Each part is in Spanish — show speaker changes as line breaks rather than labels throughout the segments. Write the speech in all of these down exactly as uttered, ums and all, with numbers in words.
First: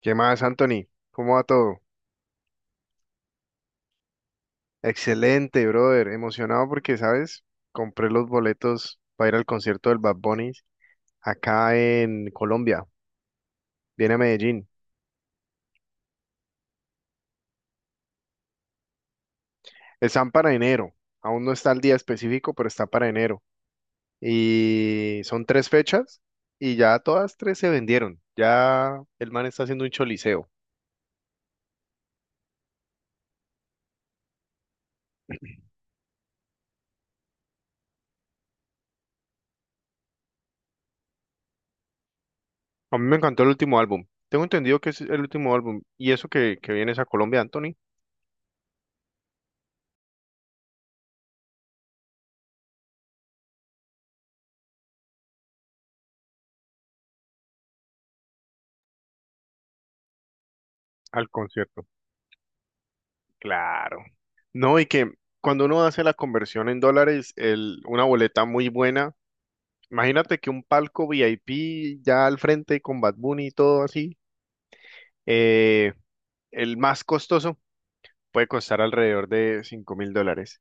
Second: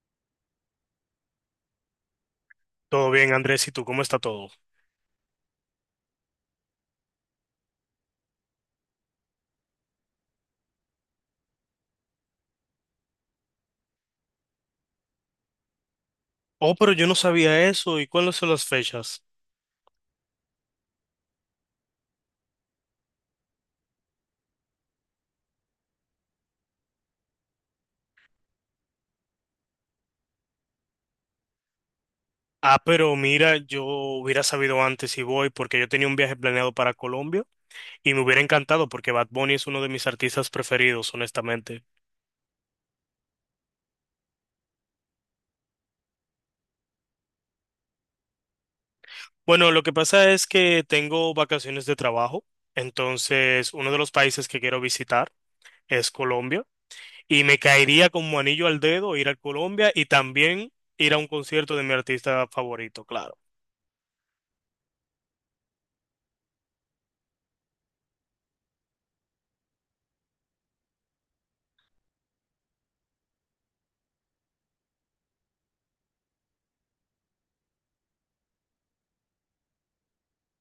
¿Qué más, Anthony? ¿Cómo va todo?
Todo bien, Andrés, ¿y tú cómo está todo?
Excelente, brother. Emocionado porque, ¿sabes? Compré los boletos para ir al concierto del Bad Bunny acá en Colombia. Viene a Medellín.
Oh, pero yo no sabía eso. ¿Y cuáles son las fechas?
Están para enero. Aún no está el día específico, pero está para enero. Y son tres fechas y ya todas tres se vendieron. Ya el man está haciendo un choliseo.
Ah, pero mira, yo hubiera sabido antes si voy porque yo tenía un viaje planeado para Colombia y me hubiera encantado porque Bad Bunny es uno de mis artistas preferidos, honestamente.
A mí me encantó el último álbum. Tengo entendido que es el último álbum. ¿Y eso que, que vienes a Colombia, Anthony?
Bueno, lo que pasa es que tengo vacaciones de trabajo, entonces uno de los países que quiero visitar es Colombia y me caería como anillo al dedo ir a Colombia y también ir a un
Al
concierto de
concierto.
mi artista favorito, claro.
Claro. No, y que cuando uno hace la conversión en dólares, el, una boleta muy buena, imagínate que un palco V I P ya al frente con Bad Bunny y todo así, eh, el más costoso puede costar alrededor de cinco mil dólares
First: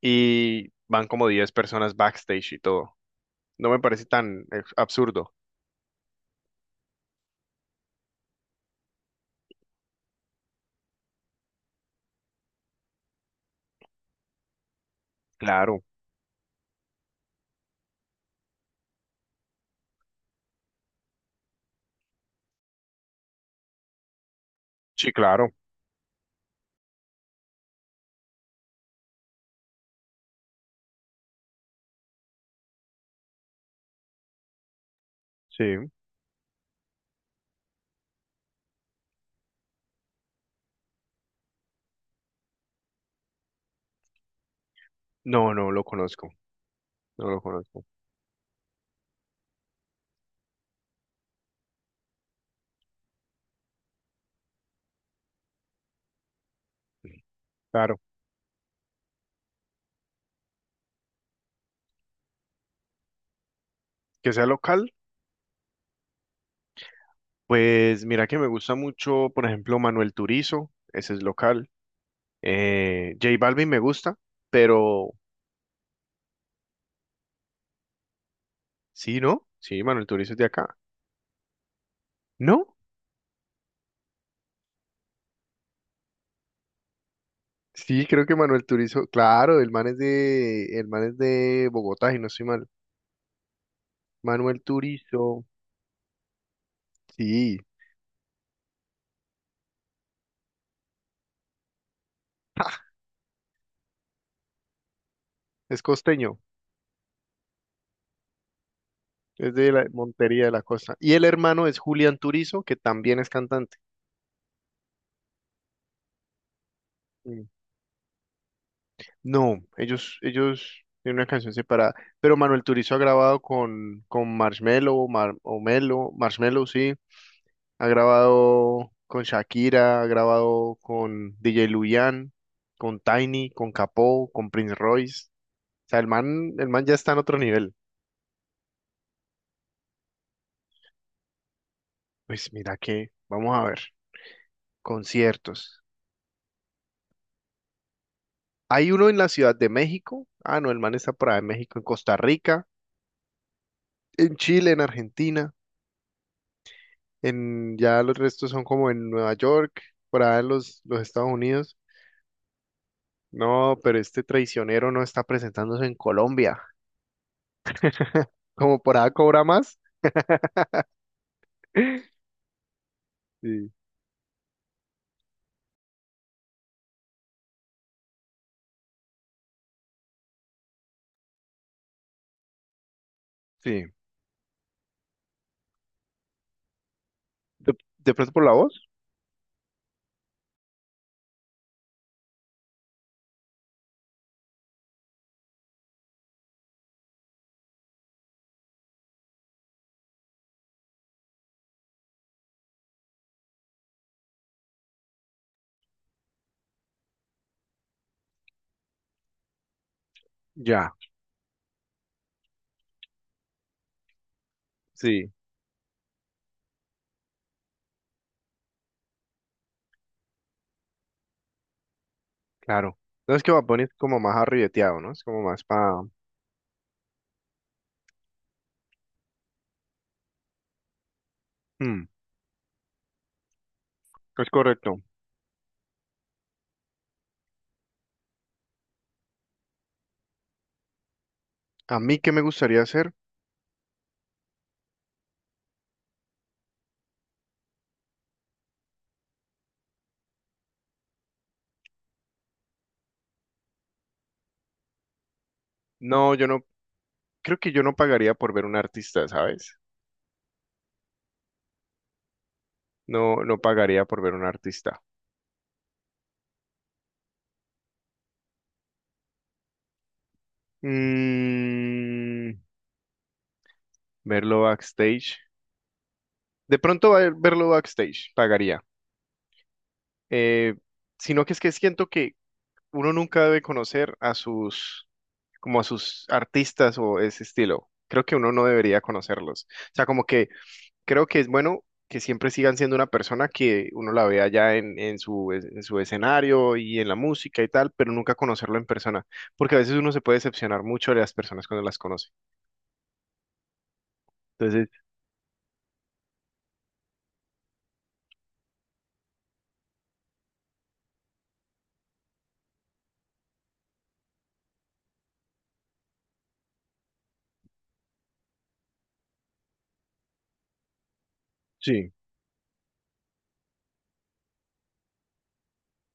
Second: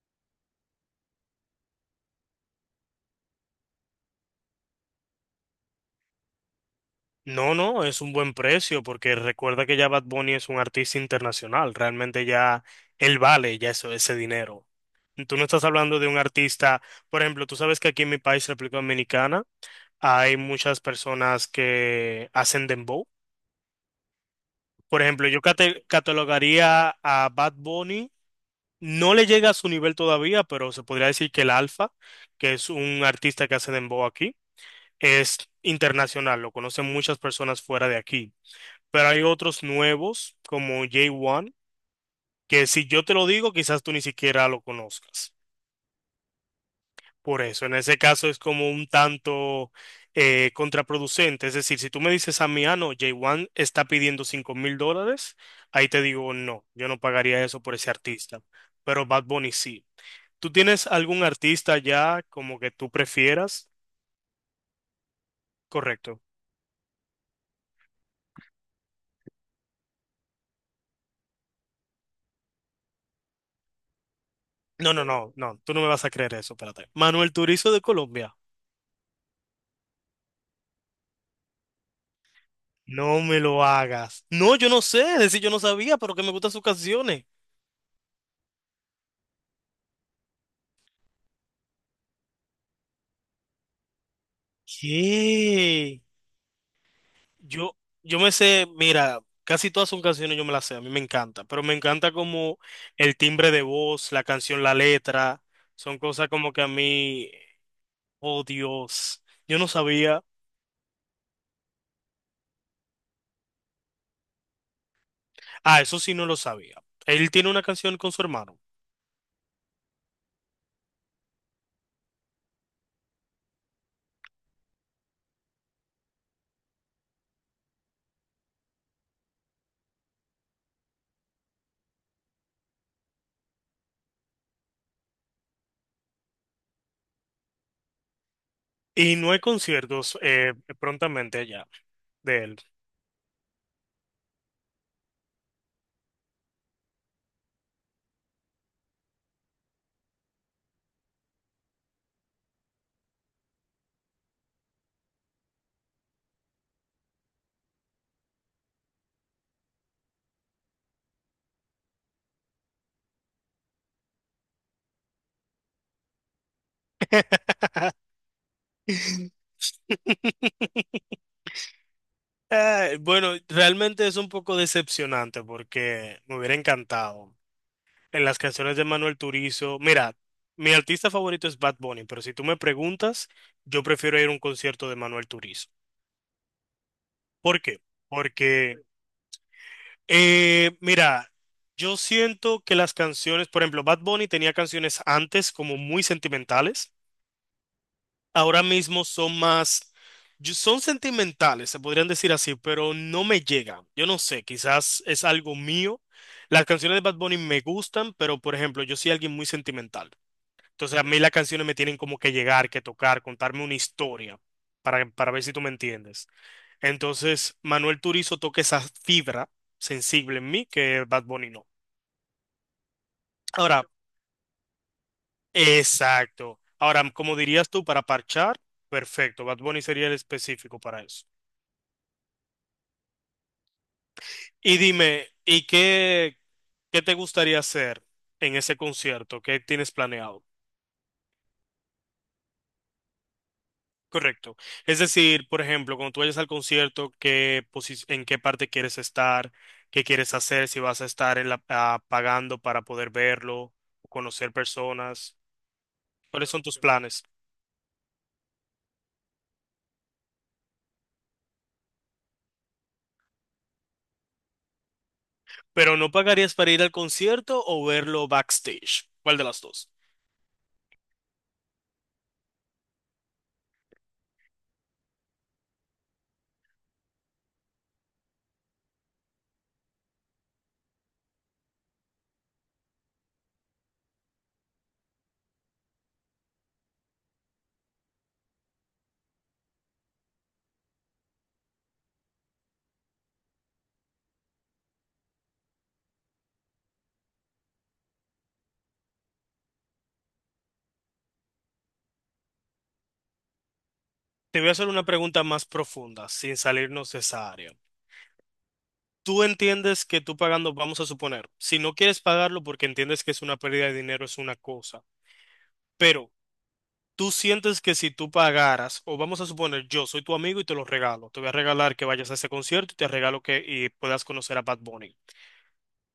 y van como diez personas backstage y todo. No me parece tan eh, absurdo.
No, no, es un buen precio porque recuerda que ya Bad Bunny es un artista internacional, realmente ya él vale ya eso, ese dinero. Tú no estás
Claro,
hablando de un artista, por ejemplo, tú sabes que aquí en mi país, República Dominicana, hay muchas personas que hacen dembow. Por
sí,
ejemplo, yo
claro,
cate- catalogaría a Bad Bunny, no le llega a su nivel todavía, pero se podría decir que el Alfa, que es un artista que hace dembow aquí, es
sí.
internacional, lo conocen muchas personas fuera de aquí. Pero hay otros nuevos como J uno, que si yo te lo digo, quizás tú ni siquiera lo conozcas.
No, no lo conozco, no lo
Por eso, en
conozco.
ese caso es como un tanto eh, contraproducente. Es decir, si tú me dices a mí, ah, no, J uno está pidiendo cinco mil dólares, ahí te digo, no, yo no pagaría eso por ese
Claro,
artista, pero Bad Bunny sí. ¿Tú tienes algún artista ya como que tú prefieras?
que sea local.
Correcto.
Pues mira que me gusta mucho, por ejemplo, Manuel Turizo, ese es local. Eh, J Balvin me gusta,
No, no,
pero
no, no, tú no me vas a creer eso, espérate. Manuel Turizo de Colombia.
sí, ¿no? Sí, Manuel Turizo es de acá. ¿No?
No me lo hagas. No, yo no sé, es decir, yo no sabía, pero que me gustan sus canciones.
Sí, creo que Manuel Turizo, claro, el man es de, el man es de Bogotá, y no estoy mal. Manuel Turizo,
¿Qué?
sí,
Yo, yo me sé, mira, casi todas sus canciones yo me las sé, a mí me encanta, pero me encanta como
¡ja!
el timbre de voz, la canción, la letra,
Es
son cosas
costeño,
como que a mí, oh Dios,
es
yo no
de la
sabía.
Montería de la Costa. Y el hermano es Julián Turizo, que también es cantante.
Ah, eso sí no lo sabía. Él
Mm.
tiene una canción con su hermano
No, ellos, ellos tienen una canción separada. Pero Manuel Turizo ha grabado con, con Marshmello, Mar- o Melo, Marshmello, sí. Ha grabado con Shakira, ha grabado con D J Luyan, con Tiny, con Capó, con Prince Royce. O sea, el man, el man ya está en otro nivel.
y no hay conciertos eh, prontamente allá de
Pues
él.
mira que, vamos a ver, conciertos. Hay uno en la Ciudad de México. Ah, no, el man está por ahí, en México, en Costa Rica, en Chile, en Argentina. En, ya los restos son como en Nueva York, por allá en los, los Estados Unidos. No, pero este traicionero no está presentándose en Colombia. Como por allá cobra más.
Eh, bueno,
Sí,
realmente es un poco decepcionante porque me hubiera encantado. En las canciones de Manuel Turizo, mira, mi artista favorito es Bad Bunny, pero si tú me preguntas, yo
sí.
prefiero ir a un concierto de Manuel Turizo. ¿Por
¿De,
qué?
de pronto por la voz?
Porque, eh, mira, yo siento que las canciones, por ejemplo, Bad Bunny tenía canciones antes como muy sentimentales. Ahora mismo son más, yo- son sentimentales, se podrían decir así, pero no me llegan. Yo no sé, quizás es algo mío. Las canciones de Bad Bunny me gustan, pero por ejemplo, yo soy alguien muy sentimental.
Ya,
Entonces a mí las canciones me tienen como que llegar, que tocar, contarme una historia, para, para
sí,
ver si tú me entiendes. Entonces, Manuel Turizo toca esa fibra sensible en mí que Bad Bunny no.
claro. No es que Bad
Ahora,
Bunny es como más arribeteado, ¿no? Es como más para...
exacto. Ahora, como dirías tú, para parchar, perfecto. Bad Bunny sería el específico para eso.
Es
Y
correcto.
dime, ¿y qué, qué te gustaría hacer en ese concierto? ¿Qué tienes planeado?
¿A mí qué me gustaría hacer?
Correcto. Es decir, por ejemplo, cuando tú vayas al concierto, ¿qué posi- en qué parte quieres estar? ¿Qué quieres hacer? Si vas a estar en la, ah, pagando para poder verlo, conocer personas.
No, yo
¿Cuáles son
no...
tus planes?
Creo que yo no pagaría por ver un artista, ¿sabes? No, no pagaría por ver un artista.
¿Pero no pagarías para ir al concierto o verlo backstage? ¿Cuál de las dos?
Mm, verlo backstage. De pronto va a verlo backstage, pagaría. Eh, Sino que es que siento que uno nunca debe conocer a sus, como a sus artistas o ese estilo. Creo que uno no debería conocerlos. O sea, como que creo que es bueno que siempre sigan siendo una persona que uno la vea ya en, en su, es- en su escenario y en la música y tal, pero nunca conocerlo en persona. Porque a veces uno se puede decepcionar mucho de las personas cuando las conoce.
Te voy a hacer
Entonces,
una pregunta más profunda, sin salirnos de esa área. Tú entiendes que tú pagando, vamos a suponer, si no quieres pagarlo porque entiendes que es una pérdida de dinero, es una cosa, pero tú sientes que si tú pagaras, o vamos a suponer, yo soy tu amigo y te lo regalo, te voy a regalar que
sí.
vayas a ese concierto y te regalo que y puedas conocer a Bad Bunny.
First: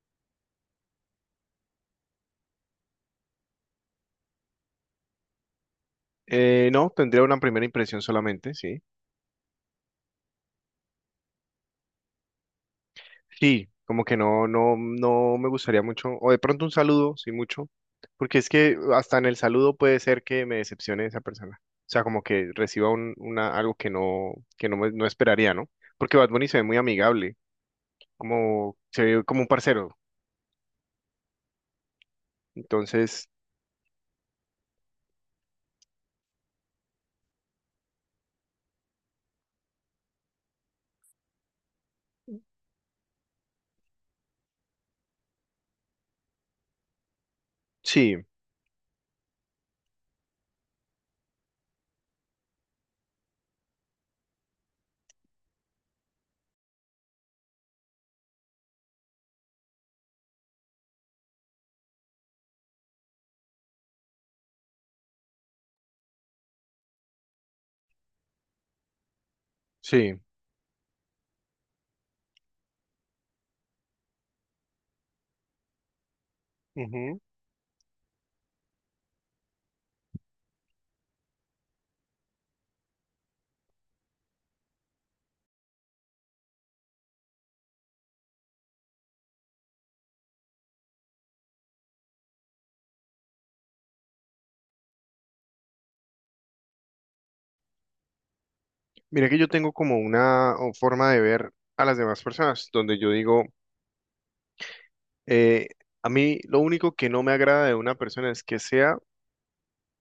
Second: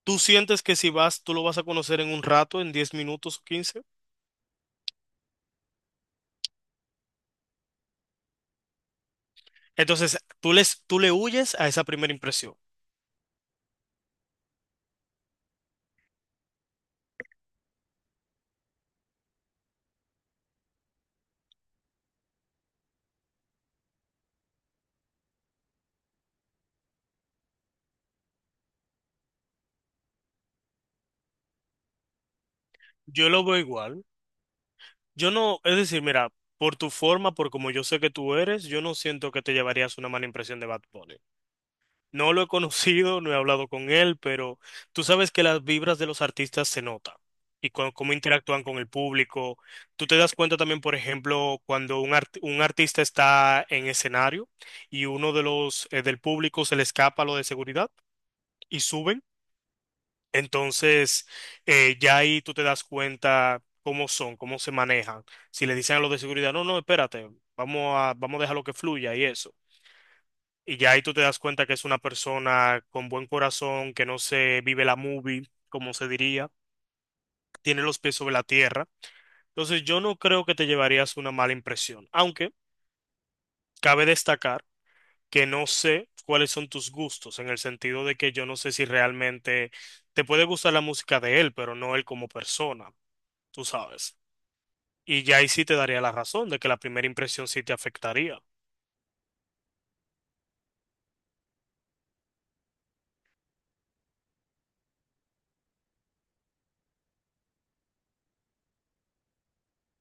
Tú sientes que si vas, tú lo vas a conocer en un rato, en diez minutos o quince.
Eh, no, tendría una primera impresión solamente, sí.
Entonces, tú les, tú le huyes a esa primera impresión.
Sí, como que no, no, no me gustaría mucho, o de pronto un saludo, sí mucho, porque es que hasta en el saludo puede ser que me decepcione esa persona. O sea, como que reciba un, una, algo que no, que no, me- no esperaría, ¿no? Porque Bad Bunny se ve muy amigable, como, se ve como un parcero. Entonces,
Yo lo veo igual. Yo no, es decir, mira, por tu forma, por como yo sé que tú eres, yo no siento que te llevarías una mala impresión de Bad Bunny. No lo he conocido, no he hablado con él, pero tú sabes que las vibras de los artistas se notan y cu- cómo
sí,
interactúan con el público. Tú te das cuenta también, por ejemplo, cuando un, art- un artista está en escenario y uno de los eh, del público se le escapa lo de seguridad y suben. Entonces, eh, ya ahí tú te das cuenta cómo son, cómo se manejan. Si le dicen a los de seguridad, no, no, espérate, vamos a, vamos a dejar lo que fluya y eso.
sí.
Y ya ahí tú te das cuenta que es una persona con buen corazón, que no se vive la movie, como se diría,
Ujú.
tiene los pies sobre la tierra. Entonces yo no creo que te llevarías una mala impresión, aunque cabe destacar que no sé cuáles son tus gustos, en el sentido de que yo no sé si realmente te puede gustar la música de él, pero no él como persona, tú sabes. Y ya ahí sí te daría la razón de que la primera impresión sí te afectaría.
Mira que yo tengo como una o, forma de ver a las demás personas, donde yo digo, eh, a mí lo único que no me agrada de una persona es que sea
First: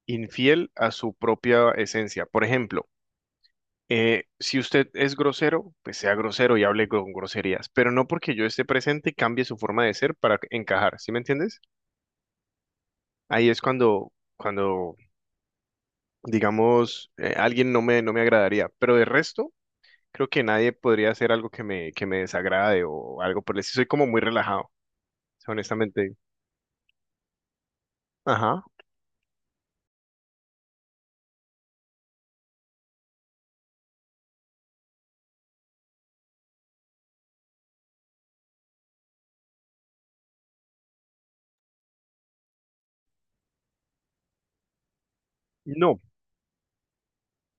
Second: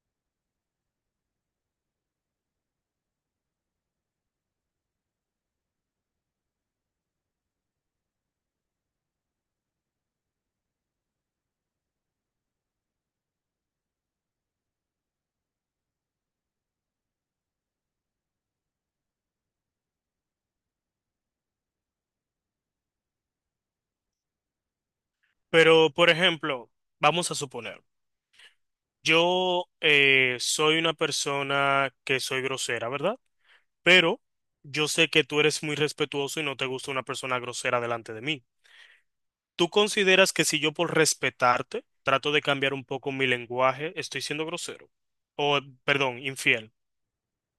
infiel a su propia esencia. Por ejemplo, eh, si usted es grosero, pues sea grosero y hable con groserías, pero no porque yo esté presente cambie su forma de ser para encajar, ¿sí me entiendes? Ahí es cuando, cuando digamos, eh, alguien no me, no me agradaría, pero de resto, creo que nadie podría hacer algo que me, que me desagrade o algo por el estilo. Soy como muy relajado, o sea,
Pero, por
honestamente.
ejemplo, vamos a suponer.
Ajá.
Yo eh, soy una persona que soy grosera, ¿verdad? Pero yo sé que tú eres muy respetuoso y no te gusta una persona grosera delante de mí. ¿Tú consideras que si yo por respetarte trato de cambiar un poco mi lenguaje, estoy siendo grosero? O,
No.
perdón, infiel.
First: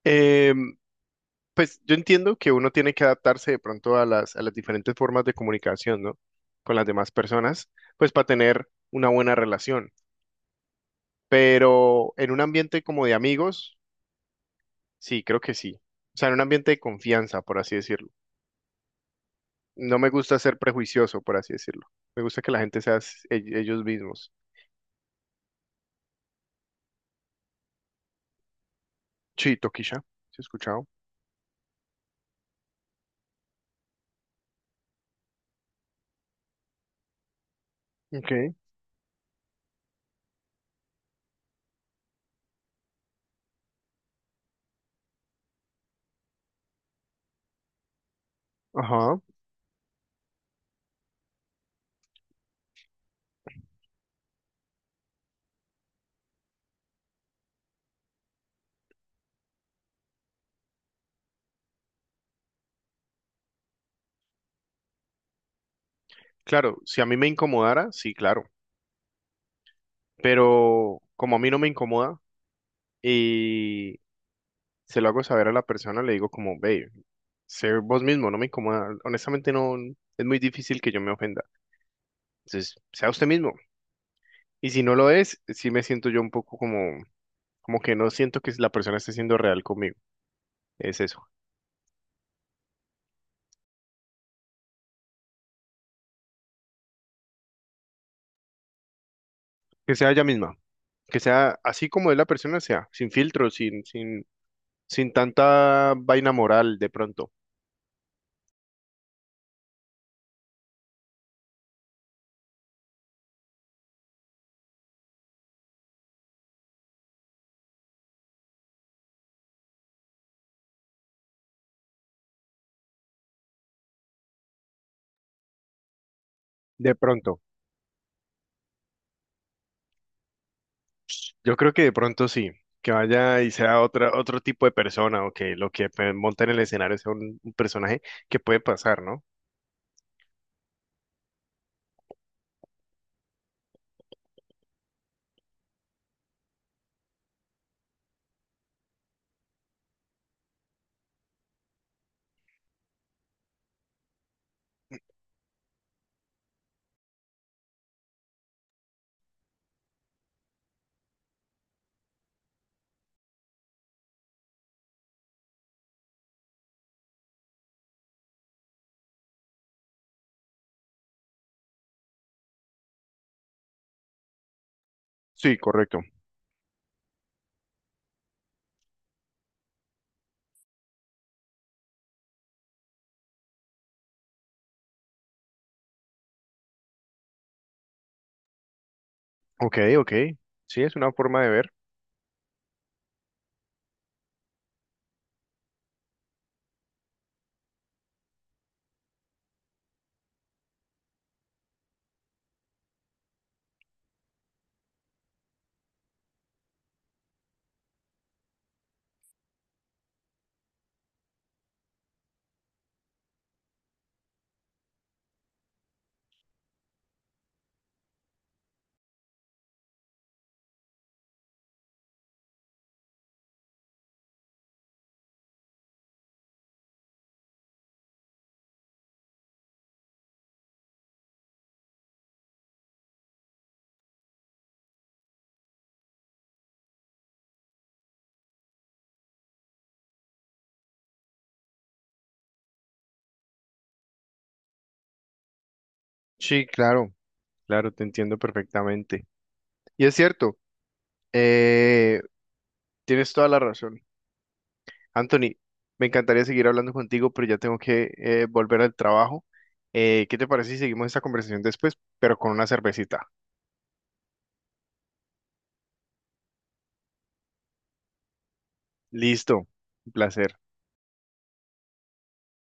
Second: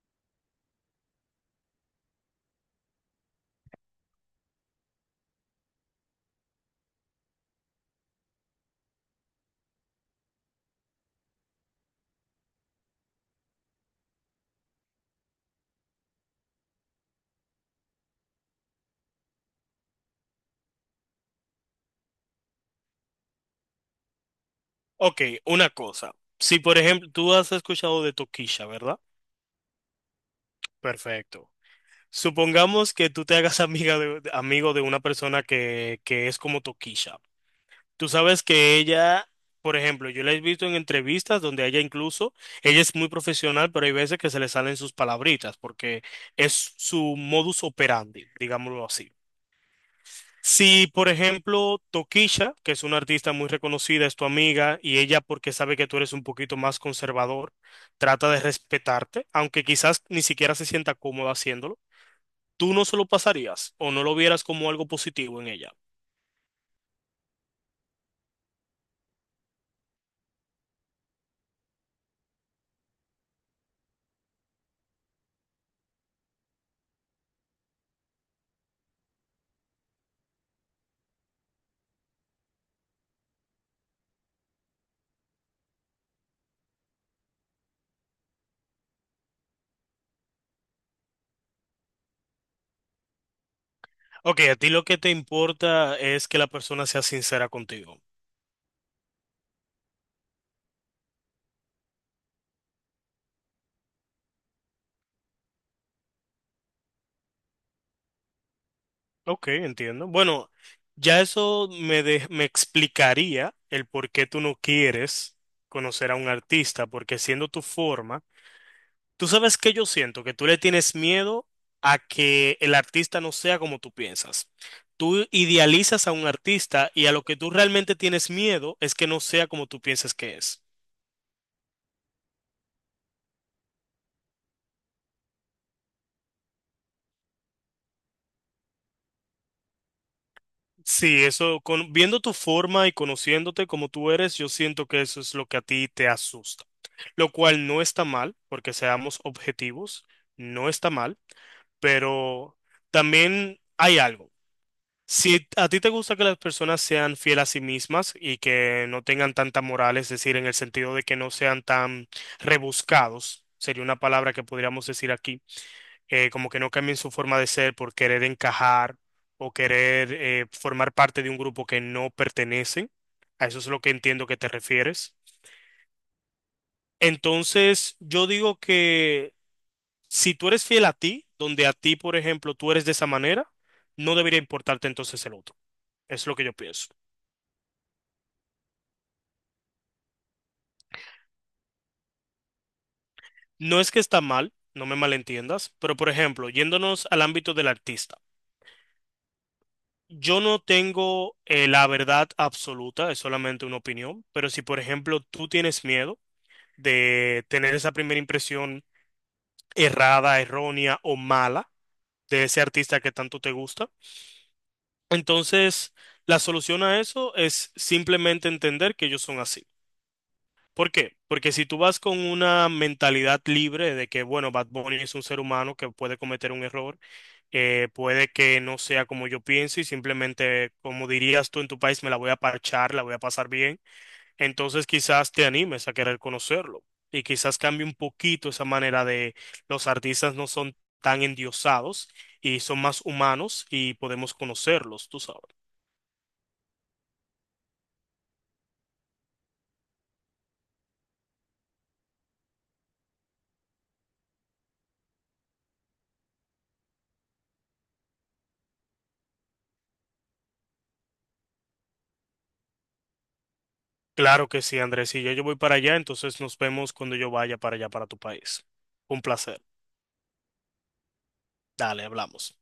Em, Pues yo entiendo que uno tiene que adaptarse de pronto a las, a las diferentes formas de comunicación, ¿no? Con las demás personas, pues para tener una buena relación. Pero en un ambiente como de amigos, sí, creo que sí. O sea, en un ambiente de confianza, por así decirlo. No me gusta ser prejuicioso, por así decirlo. Me gusta que la gente sea s- ell- ellos mismos.
Ok, una cosa. Si, por ejemplo, tú has escuchado de Toquilla, ¿verdad?
Sí, Tokisha, ¿sí he escuchado?
Perfecto. Supongamos que tú te hagas amiga de, de- amigo de una persona que, que es como Toquilla. Tú
Ok,
sabes que ella, por ejemplo, yo la he visto en entrevistas donde ella incluso, ella es muy profesional, pero hay veces que se le salen sus palabritas porque es su modus operandi, digámoslo así.
ajá.
Si, por ejemplo, Tokisha, que es una artista muy reconocida, es tu amiga y ella, porque sabe que tú eres un poquito más conservador, trata de respetarte, aunque quizás ni siquiera se sienta cómoda haciéndolo, tú no se lo pasarías o no lo vieras como algo positivo en ella.
Claro, si a mí me incomodara, sí, claro. Pero como a mí no me incomoda, se lo hago saber a la persona, le digo como, ve, sé vos mismo, no me incomoda. Honestamente, no, es muy difícil que yo me ofenda. Entonces, sea usted mismo. Y si no lo es, sí me siento yo un poco como, como que no siento que la persona esté siendo real conmigo. Es eso.
Ok, a ti lo que te importa es que la persona sea sincera contigo.
Que sea ella misma. Que sea así como es la persona, sea, sin filtro, sin, sin, sin tanta vaina moral, de pronto.
Ok, entiendo. Bueno, ya eso me, de- me explicaría el por qué tú no quieres conocer a un artista, porque siendo tu forma, tú sabes que yo siento que tú le tienes miedo a que el artista no sea como tú piensas. Tú idealizas a un artista
De
y a lo que
pronto.
tú realmente tienes miedo es que no sea como tú piensas que es.
Yo creo que de pronto sí. Que vaya y sea otra, otro tipo de persona o que lo que pues, monta en el escenario sea un un personaje que puede pasar, ¿no?
Sí, eso, con, viendo tu forma y conociéndote como tú eres, yo siento que eso es lo que a ti te asusta. Lo cual no está mal, porque seamos objetivos, no está mal, pero también hay algo. Si a ti te gusta que las personas sean fieles a sí mismas y que no tengan tanta moral, es decir, en el sentido de que no sean tan rebuscados, sería una palabra que podríamos decir aquí eh, como que no cambien su forma de ser por querer encajar o querer eh, formar parte de un grupo que no pertenecen. A eso es lo que entiendo que te refieres.
Sí, correcto.
Entonces, yo digo que si tú eres fiel a ti, donde a ti, por ejemplo, tú eres de esa manera, no debería importarte entonces el otro. Es lo que yo pienso.
Ok, ok. Sí, es una forma de ver.
No es que está mal, no me malentiendas, pero por ejemplo, yéndonos al ámbito del artista. Yo no tengo eh, la verdad absoluta, es solamente una opinión, pero si por ejemplo tú tienes miedo, de tener esa primera impresión errada, errónea o mala de ese artista que tanto te gusta. Entonces, la solución a eso es simplemente entender que ellos son así. ¿Por qué? Porque si tú vas con una mentalidad libre de que, bueno, Bad Bunny es un ser humano que puede cometer un error, eh, puede que no sea como yo pienso y simplemente, como dirías tú en tu país, me la voy a parchar, la voy a pasar bien, entonces quizás te animes a querer conocerlo y quizás cambie un poquito esa manera de los artistas no son tan endiosados y son más humanos y podemos conocerlos, tú sabes.
Sí, claro, claro, te entiendo perfectamente. Y es cierto, eh, tienes toda la razón. Anthony, me encantaría seguir hablando contigo, pero ya tengo que eh, volver al trabajo. Eh, ¿qué te parece si seguimos esta conversación después, pero con una cervecita?
Claro que sí, Andrés. Si yo, yo voy para allá, entonces nos vemos cuando yo vaya para allá, para tu país. Un placer.
Listo, un placer.
Dale, hablamos.